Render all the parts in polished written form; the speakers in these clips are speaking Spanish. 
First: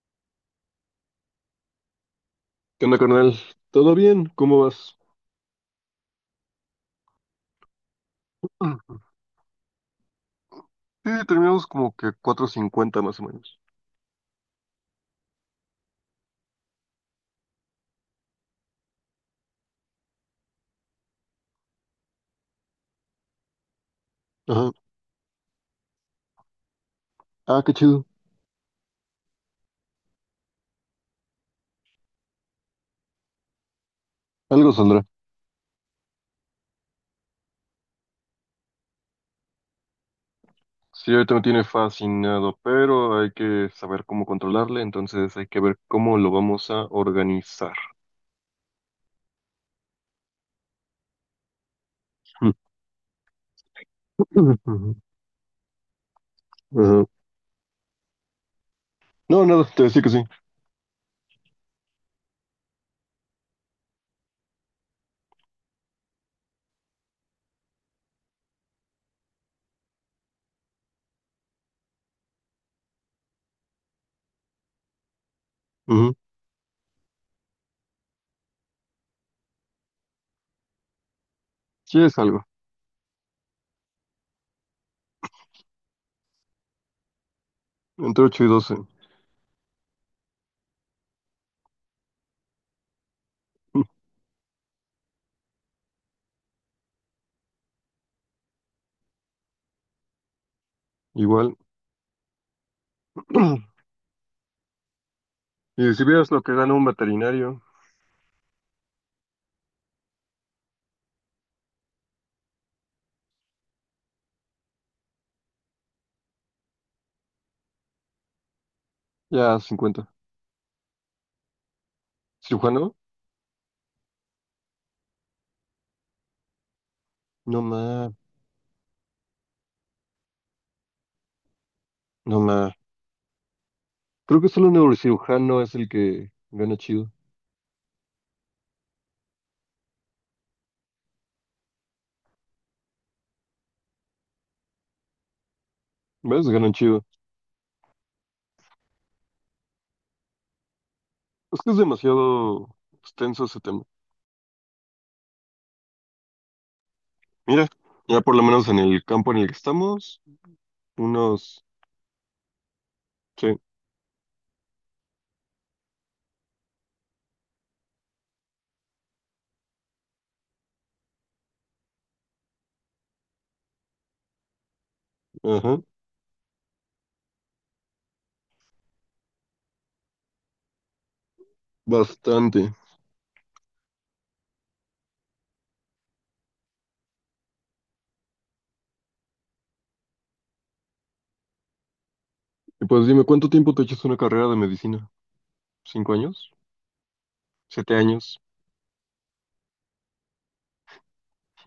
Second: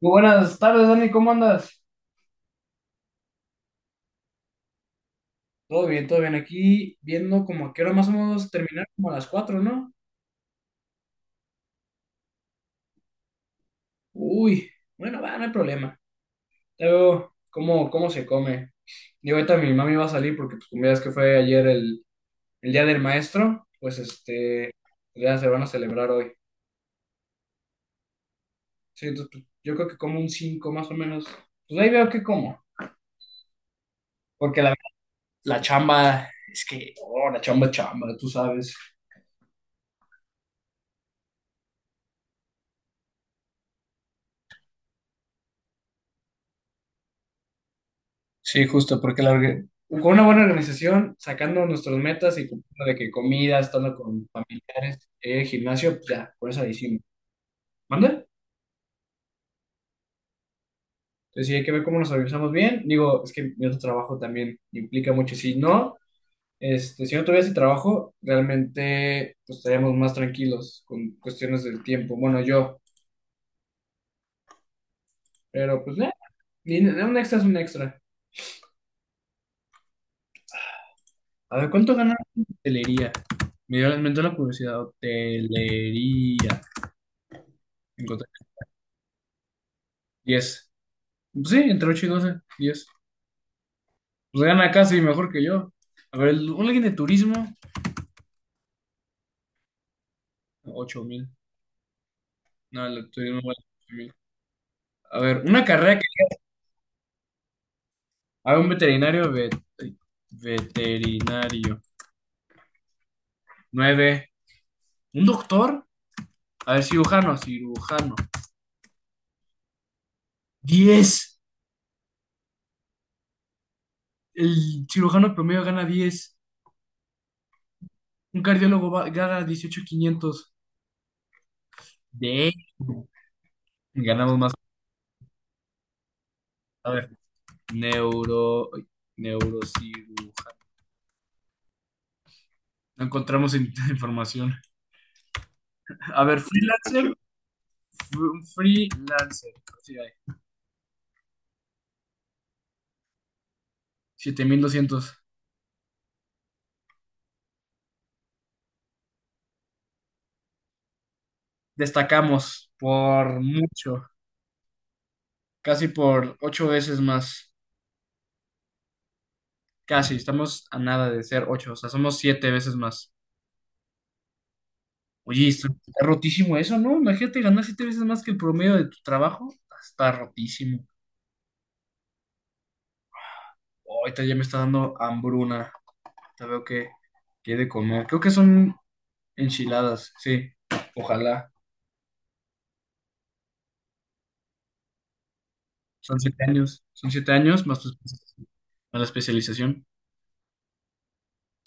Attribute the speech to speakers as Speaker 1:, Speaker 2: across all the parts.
Speaker 1: Muy buenas tardes, Dani, ¿cómo andas?
Speaker 2: ¿Qué onda, carnal? ¿Todo bien? ¿Cómo vas?
Speaker 1: Todo bien, todo bien. Aquí viendo como a qué hora más o menos terminar,
Speaker 2: Mm.
Speaker 1: como a las 4, ¿no?
Speaker 2: Sí, terminamos como que 4:50 más o menos.
Speaker 1: Uy, bueno, va, no hay problema. Ya veo cómo se come. Y ahorita mi mami va a salir porque, pues, como ya es que fue ayer el día del maestro, pues
Speaker 2: Ajá.
Speaker 1: ya se van a celebrar hoy.
Speaker 2: Ah, qué chido.
Speaker 1: Sí, entonces, pues, yo creo que como un 5 más o menos. Pues ahí veo que como. Porque
Speaker 2: Algo
Speaker 1: la,
Speaker 2: saldrá.
Speaker 1: la chamba, es que, oh, la chamba es chamba, tú sabes.
Speaker 2: Sí, ahorita me tiene fascinado, pero hay que saber cómo controlarle, entonces hay que ver cómo lo vamos a organizar.
Speaker 1: Sí, justo, porque con una buena organización, sacando nuestras metas y
Speaker 2: Ujú.
Speaker 1: cumpliendo de que comida, estando con familiares, gimnasio, pues ya, por eso ahí sí.
Speaker 2: Ajá.
Speaker 1: ¿Manda?
Speaker 2: No, nada, te decía que sí.
Speaker 1: Entonces sí hay que ver cómo nos organizamos bien. Digo, es que mi otro trabajo también implica mucho. Si no, si no tuviera ese trabajo, realmente pues, estaríamos más tranquilos con cuestiones del tiempo. Bueno, yo, pero pues
Speaker 2: Ujú.
Speaker 1: un extra es un extra. A ver, ¿cuánto
Speaker 2: Sí,
Speaker 1: gana
Speaker 2: es
Speaker 1: en
Speaker 2: algo.
Speaker 1: hotelería? Me dio, me entró la curiosidad, hotelería.
Speaker 2: Entre
Speaker 1: Encontré
Speaker 2: ocho y 12.
Speaker 1: diez. Sí, entre 8 y 12 diez. Pues gana casi mejor que yo. A ver, alguien de turismo, 8,000.
Speaker 2: Igual.
Speaker 1: No, el de turismo vale 8 mil. A ver, una
Speaker 2: Y
Speaker 1: carrera
Speaker 2: si
Speaker 1: que.
Speaker 2: vieras lo que gana un veterinario,
Speaker 1: A ver, un veterinario, veterinario, nueve. Un doctor, a ver, cirujano,
Speaker 2: ya 50.
Speaker 1: diez.
Speaker 2: ¿Cirujano?
Speaker 1: El cirujano promedio gana diez.
Speaker 2: No más,
Speaker 1: Un cardiólogo gana 18,500.
Speaker 2: no
Speaker 1: De.
Speaker 2: más.
Speaker 1: Ganamos
Speaker 2: Creo que
Speaker 1: más.
Speaker 2: solo un neurocirujano es el que gana
Speaker 1: A ver,
Speaker 2: chido.
Speaker 1: neuro, neurocirujano. No encontramos información. A ver,
Speaker 2: ¿Ves? Ganan chido.
Speaker 1: freelancer, freelancer, sí hay,
Speaker 2: Es que es demasiado extenso ese tema.
Speaker 1: 7,200.
Speaker 2: Mira, ya por lo menos en el campo en el que estamos, unos...
Speaker 1: Destacamos por
Speaker 2: Sí,
Speaker 1: mucho, casi por ocho veces más. Casi, estamos a nada de ser ocho, o sea, somos siete veces más. Oye,
Speaker 2: ajá,
Speaker 1: está rotísimo eso, ¿no? Imagínate ganar siete veces más que el promedio de tu trabajo. Está rotísimo.
Speaker 2: bastante.
Speaker 1: Ahorita ya me está dando hambruna. Te veo que, que he de comer. Creo que son enchiladas, sí. Ojalá.
Speaker 2: Y pues dime, ¿cuánto tiempo te echas una carrera de medicina? ¿Cinco años?
Speaker 1: Son siete años más tu
Speaker 2: ¿7 años?
Speaker 1: especialización- más la especialización.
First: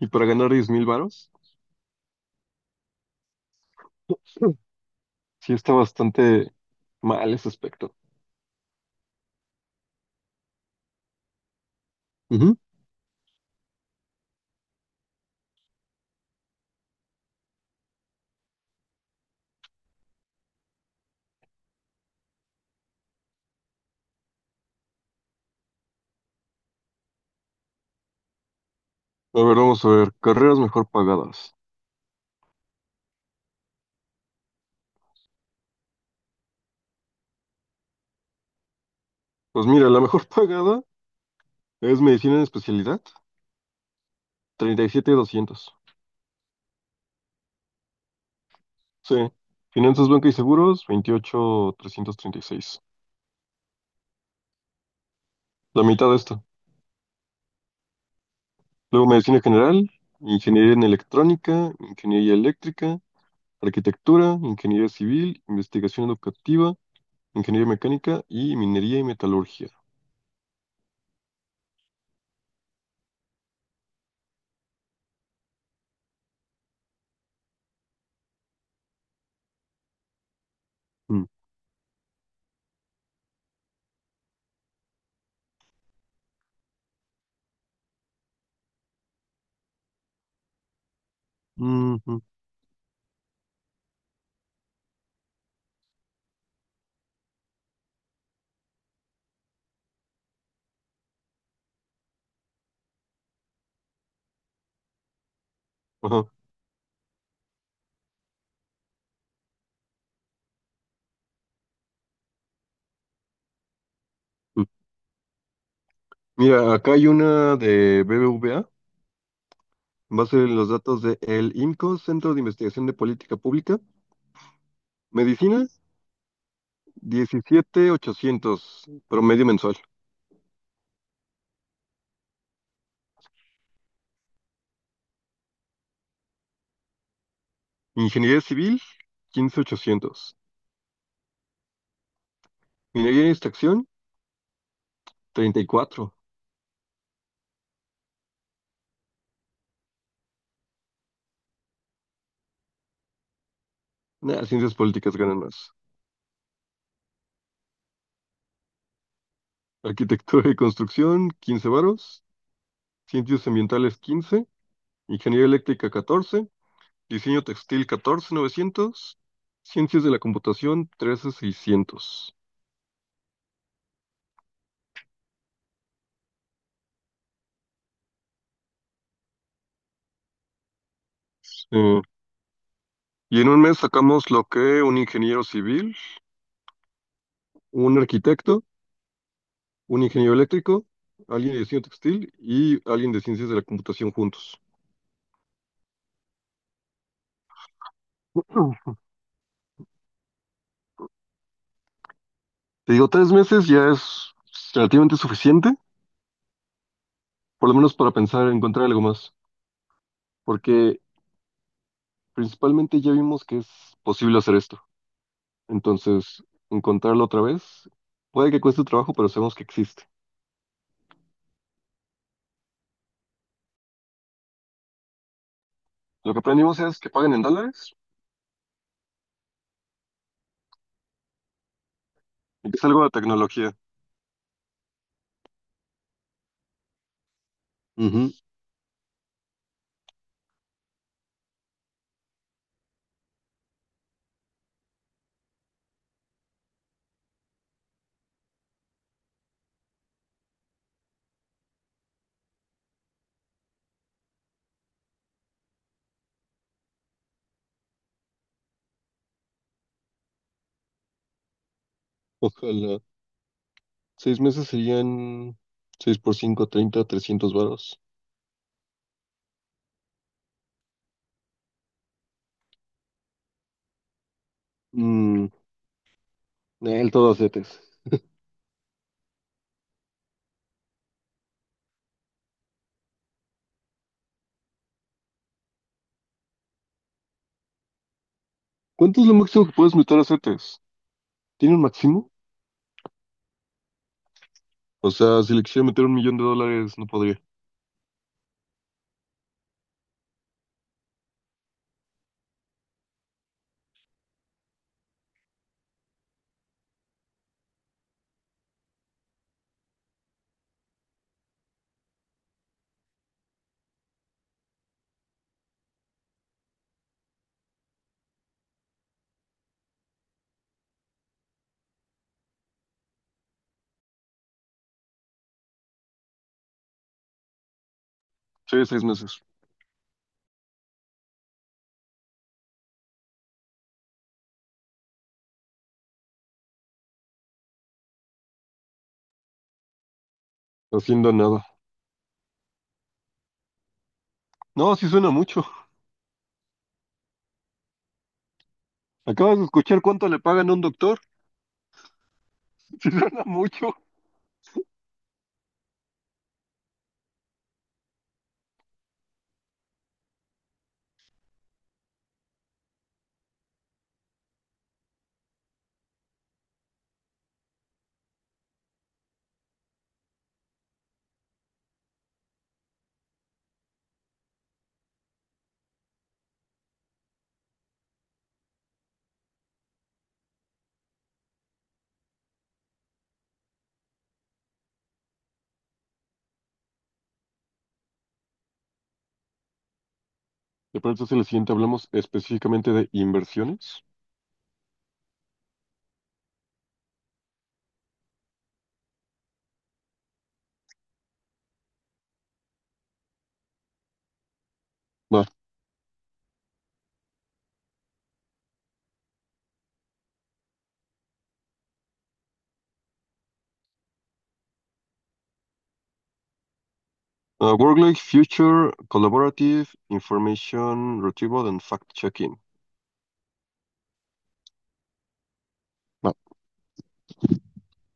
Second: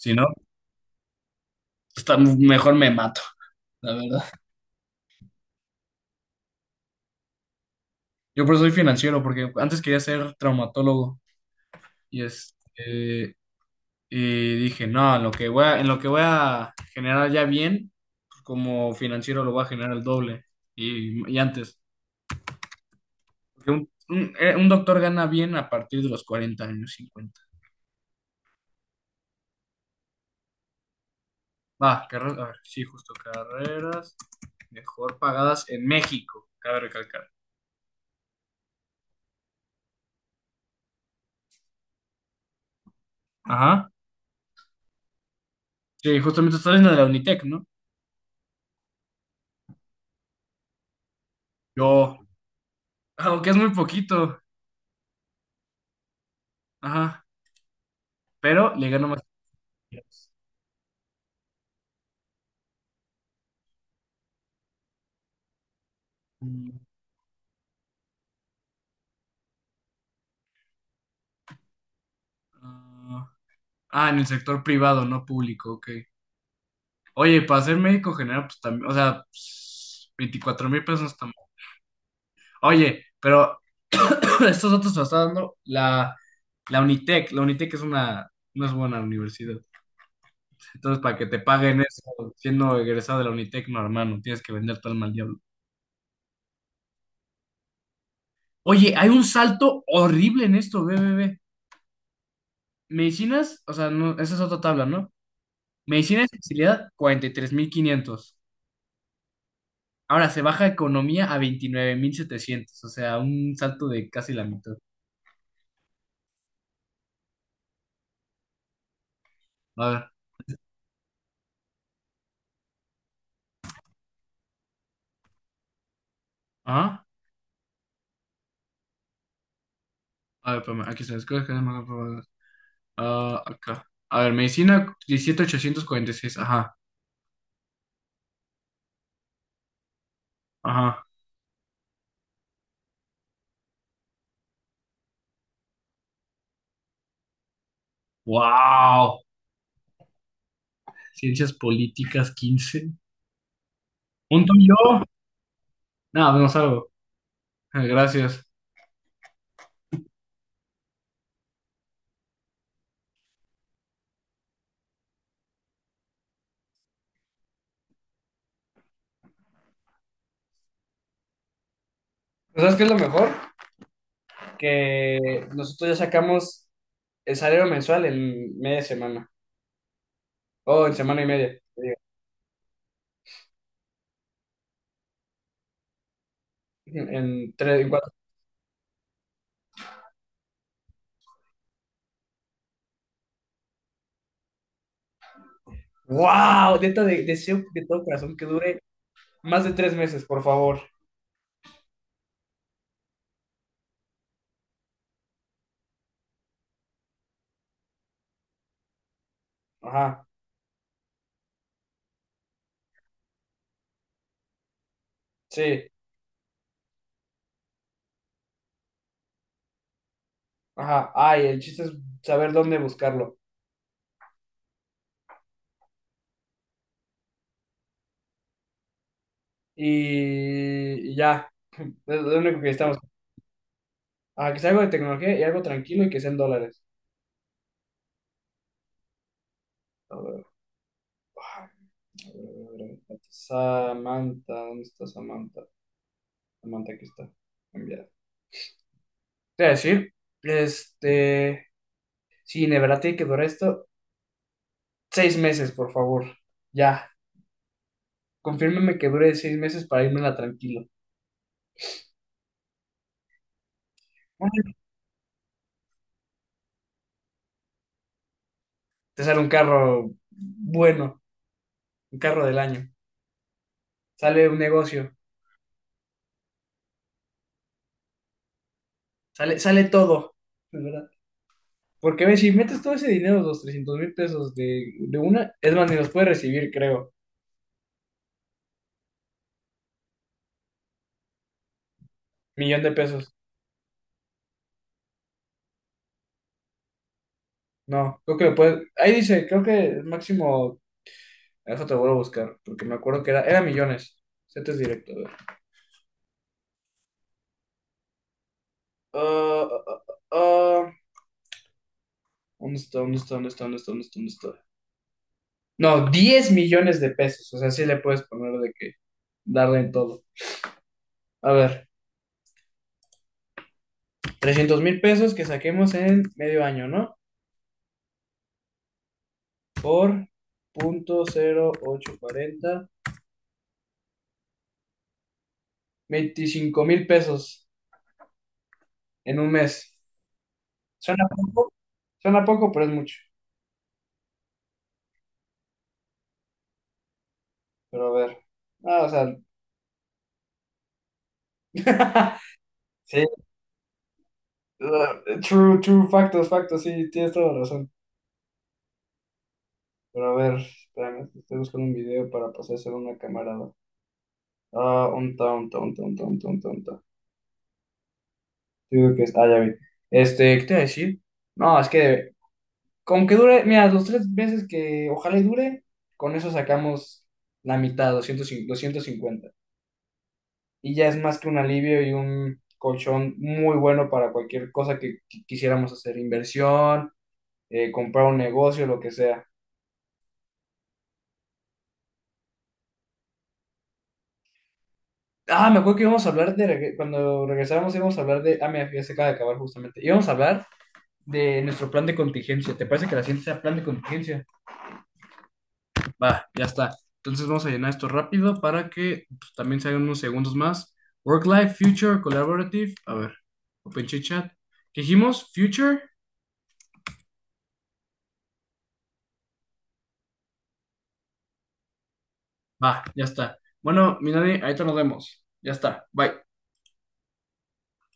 Speaker 2: ¿Y para
Speaker 1: no,
Speaker 2: ganar 10,000 varos?
Speaker 1: está, mejor me mato, la verdad.
Speaker 2: Sí, está bastante mal ese aspecto.
Speaker 1: Yo por eso soy financiero, porque antes quería ser traumatólogo y,
Speaker 2: Ujú.
Speaker 1: este, y dije, no, en lo que voy a generar ya bien, pues, como financiero lo voy a generar el doble y antes. Porque un doctor gana bien a partir de los 40 años, cincuenta.
Speaker 2: A ver, vamos a ver. Carreras mejor pagadas.
Speaker 1: Va, carreras, a ver, sí, justo carreras mejor pagadas en México, cabe recalcar.
Speaker 2: Pues mira, la mejor pagada es medicina en especialidad,
Speaker 1: Ajá.
Speaker 2: 37,200.
Speaker 1: Sí, justamente estás en la de la Unitec, ¿no?
Speaker 2: Sí. Finanzas, banca y seguros, veintiocho trescientos
Speaker 1: Yo,
Speaker 2: treinta y seis.
Speaker 1: aunque es muy poquito.
Speaker 2: La mitad de esto.
Speaker 1: Ajá. Pero le
Speaker 2: Luego
Speaker 1: gano más.
Speaker 2: medicina general, ingeniería en electrónica, ingeniería eléctrica, arquitectura, ingeniería civil, investigación educativa,
Speaker 1: Mm,
Speaker 2: ingeniería mecánica y minería y metalurgia.
Speaker 1: ah, ah, en el sector privado, no público, ok. Oye, para ser médico general, pues también, o sea, 24,000 pesos
Speaker 2: Mm.
Speaker 1: también. Oye, pero estos datos los está dando la Unitec. La Unitec es una, no es buena universidad. Entonces, para que te paguen
Speaker 2: Mm, mm,
Speaker 1: eso, siendo egresado de la Unitec, no, hermano, tienes que vender tu alma al diablo. Oye, hay un salto horrible en esto, ve. Medicinas, o sea, no, esa es otra tabla, ¿no? Medicina
Speaker 2: ajá.
Speaker 1: especialidad, 43,500. Ahora se baja economía a 29,700, o sea, un salto de casi la
Speaker 2: Mm.
Speaker 1: mitad.
Speaker 2: Mira, acá hay una de BBVA,
Speaker 1: A ver,
Speaker 2: en base a los datos de el IMCO, Centro de Investigación de Política Pública, medicina,
Speaker 1: ajá.
Speaker 2: 17,800 promedio mensual.
Speaker 1: A ver, espérame, aquí se escoge que más aprobadas. Ah, acá. A ver, medicina 17.846, ajá,
Speaker 2: Ingeniería civil, 15,800.
Speaker 1: ajá.
Speaker 2: Minería y extracción, 34.
Speaker 1: ¡Wow! Ciencias políticas 15.
Speaker 2: Nah,
Speaker 1: ¿Punto
Speaker 2: ciencias
Speaker 1: yo?
Speaker 2: políticas ganan más.
Speaker 1: Nada, no salgo. Ah, gracias.
Speaker 2: Arquitectura y construcción, 15 varos. Ciencias ambientales, 15. Ingeniería eléctrica, 14. Diseño textil, 14,900. Ciencias de la computación, 13,600.
Speaker 1: ¿Sabes qué es lo mejor? Que nosotros ya sacamos el salario mensual en media semana, o en semana y media, te
Speaker 2: Eh, y en un mes sacamos lo que un ingeniero civil,
Speaker 1: digo, en tres, en
Speaker 2: un
Speaker 1: cuatro.
Speaker 2: arquitecto, un ingeniero eléctrico, alguien de diseño textil y alguien de ciencias de la computación juntos.
Speaker 1: ¡Wow! Neta, deseo de todo corazón que dure más de tres meses, por favor.
Speaker 2: Te digo, 3 meses ya es relativamente suficiente. Por lo menos para pensar, encontrar algo más,
Speaker 1: Ajá,
Speaker 2: porque principalmente ya vimos que es posible hacer esto.
Speaker 1: sí,
Speaker 2: Entonces, encontrarlo otra vez, puede que cueste trabajo, pero sabemos que existe.
Speaker 1: ajá. Ay, el chiste es saber dónde buscarlo.
Speaker 2: Lo que aprendimos es que paguen en dólares
Speaker 1: Y ya, es lo único que
Speaker 2: y que es
Speaker 1: estamos.
Speaker 2: algo de tecnología.
Speaker 1: Ah, que sea algo de tecnología y algo tranquilo y que sea en dólares.
Speaker 2: Ujú.
Speaker 1: A ver, ah, a ver, a ver. Samantha, ¿dónde está Samantha? Samantha, aquí está. Enviar. Te voy a decir, este, sí, de verdad tiene que durar esto seis meses, por favor. Ya, confírmeme que dure seis meses para irme tranquilo.
Speaker 2: Ojalá. 6 meses serían 6 por 5, 30, 300 varos.
Speaker 1: Te sale un carro bueno, un carro del año, sale un negocio,
Speaker 2: Mm, el todo acetes.
Speaker 1: sale todo, de verdad. Porque ves, si metes todo ese dinero, los 300,000 pesos de una, es más, ni los puedes recibir, creo.
Speaker 2: ¿Cuánto es lo máximo que puedes meter a CETES? ¿Tiene un máximo?
Speaker 1: Millón de pesos.
Speaker 2: O sea, si le quisiera meter un millón de dólares, no podría.
Speaker 1: No, creo que lo puedes. Ahí dice, creo que el máximo. Eso te vuelvo a buscar, porque me acuerdo que era millones. Setes directo. Ah, ah, ah, ah. ¿Dónde está? ¿Dónde está? ¿Dónde está? ¿Dónde está? ¿Dónde está? ¿Dónde está? No, 10,000,000 de pesos. O sea, sí le puedes poner de que darle en todo. A ver, 300,000 pesos que saquemos en medio año, ¿no?
Speaker 2: Sí, 6 meses.
Speaker 1: Por punto cero ocho cuarenta 25,000 pesos en un mes. Suena
Speaker 2: Haciendo nada.
Speaker 1: poco, suena poco, pero es mucho.
Speaker 2: No, sí suena mucho.
Speaker 1: Pero a ver. Ah, o sea,
Speaker 2: Acabas de escuchar cuánto le pagan a un doctor. Si
Speaker 1: sí,
Speaker 2: suena mucho.
Speaker 1: true, true, factos, sí, tienes toda la razón. Pero a ver, espérame, estoy buscando un video para pasárselo a una camarada. Ah, un ta, un ta, un ta, un ta, un ta, un ta, un ta. Yo digo que es, ah, ya vi. Este, ¿qué te iba a decir? No, es que con que dure, mira, los tres meses que ojalá y dure, con eso sacamos la mitad, doscientos cincuenta. Y ya es más que un alivio y un colchón muy bueno para cualquier cosa que, quisiéramos hacer, inversión, comprar un negocio, lo que sea.
Speaker 2: ¿Te parece si en el siguiente hablamos específicamente de inversiones?
Speaker 1: Ah, me acuerdo que íbamos a hablar de, cuando regresábamos íbamos a hablar de, ah, mira, ya se acaba de acabar justamente. Íbamos a hablar de nuestro plan de contingencia. ¿Te parece que la ciencia sea plan de contingencia?
Speaker 2: Va.
Speaker 1: Va, ya está. Entonces vamos a llenar esto rápido para que pues, también se hagan unos segundos más. Work Life, Future, Collaborative. A ver, Open Chit Chat. ¿Qué dijimos? Future.
Speaker 2: Work-Life Future Collaborative Information Retrieval and Fact-Checking.
Speaker 1: Va, ya está. Bueno, mi Dani, ahorita nos vemos. Ya está.
Speaker 2: Va.
Speaker 1: Bye.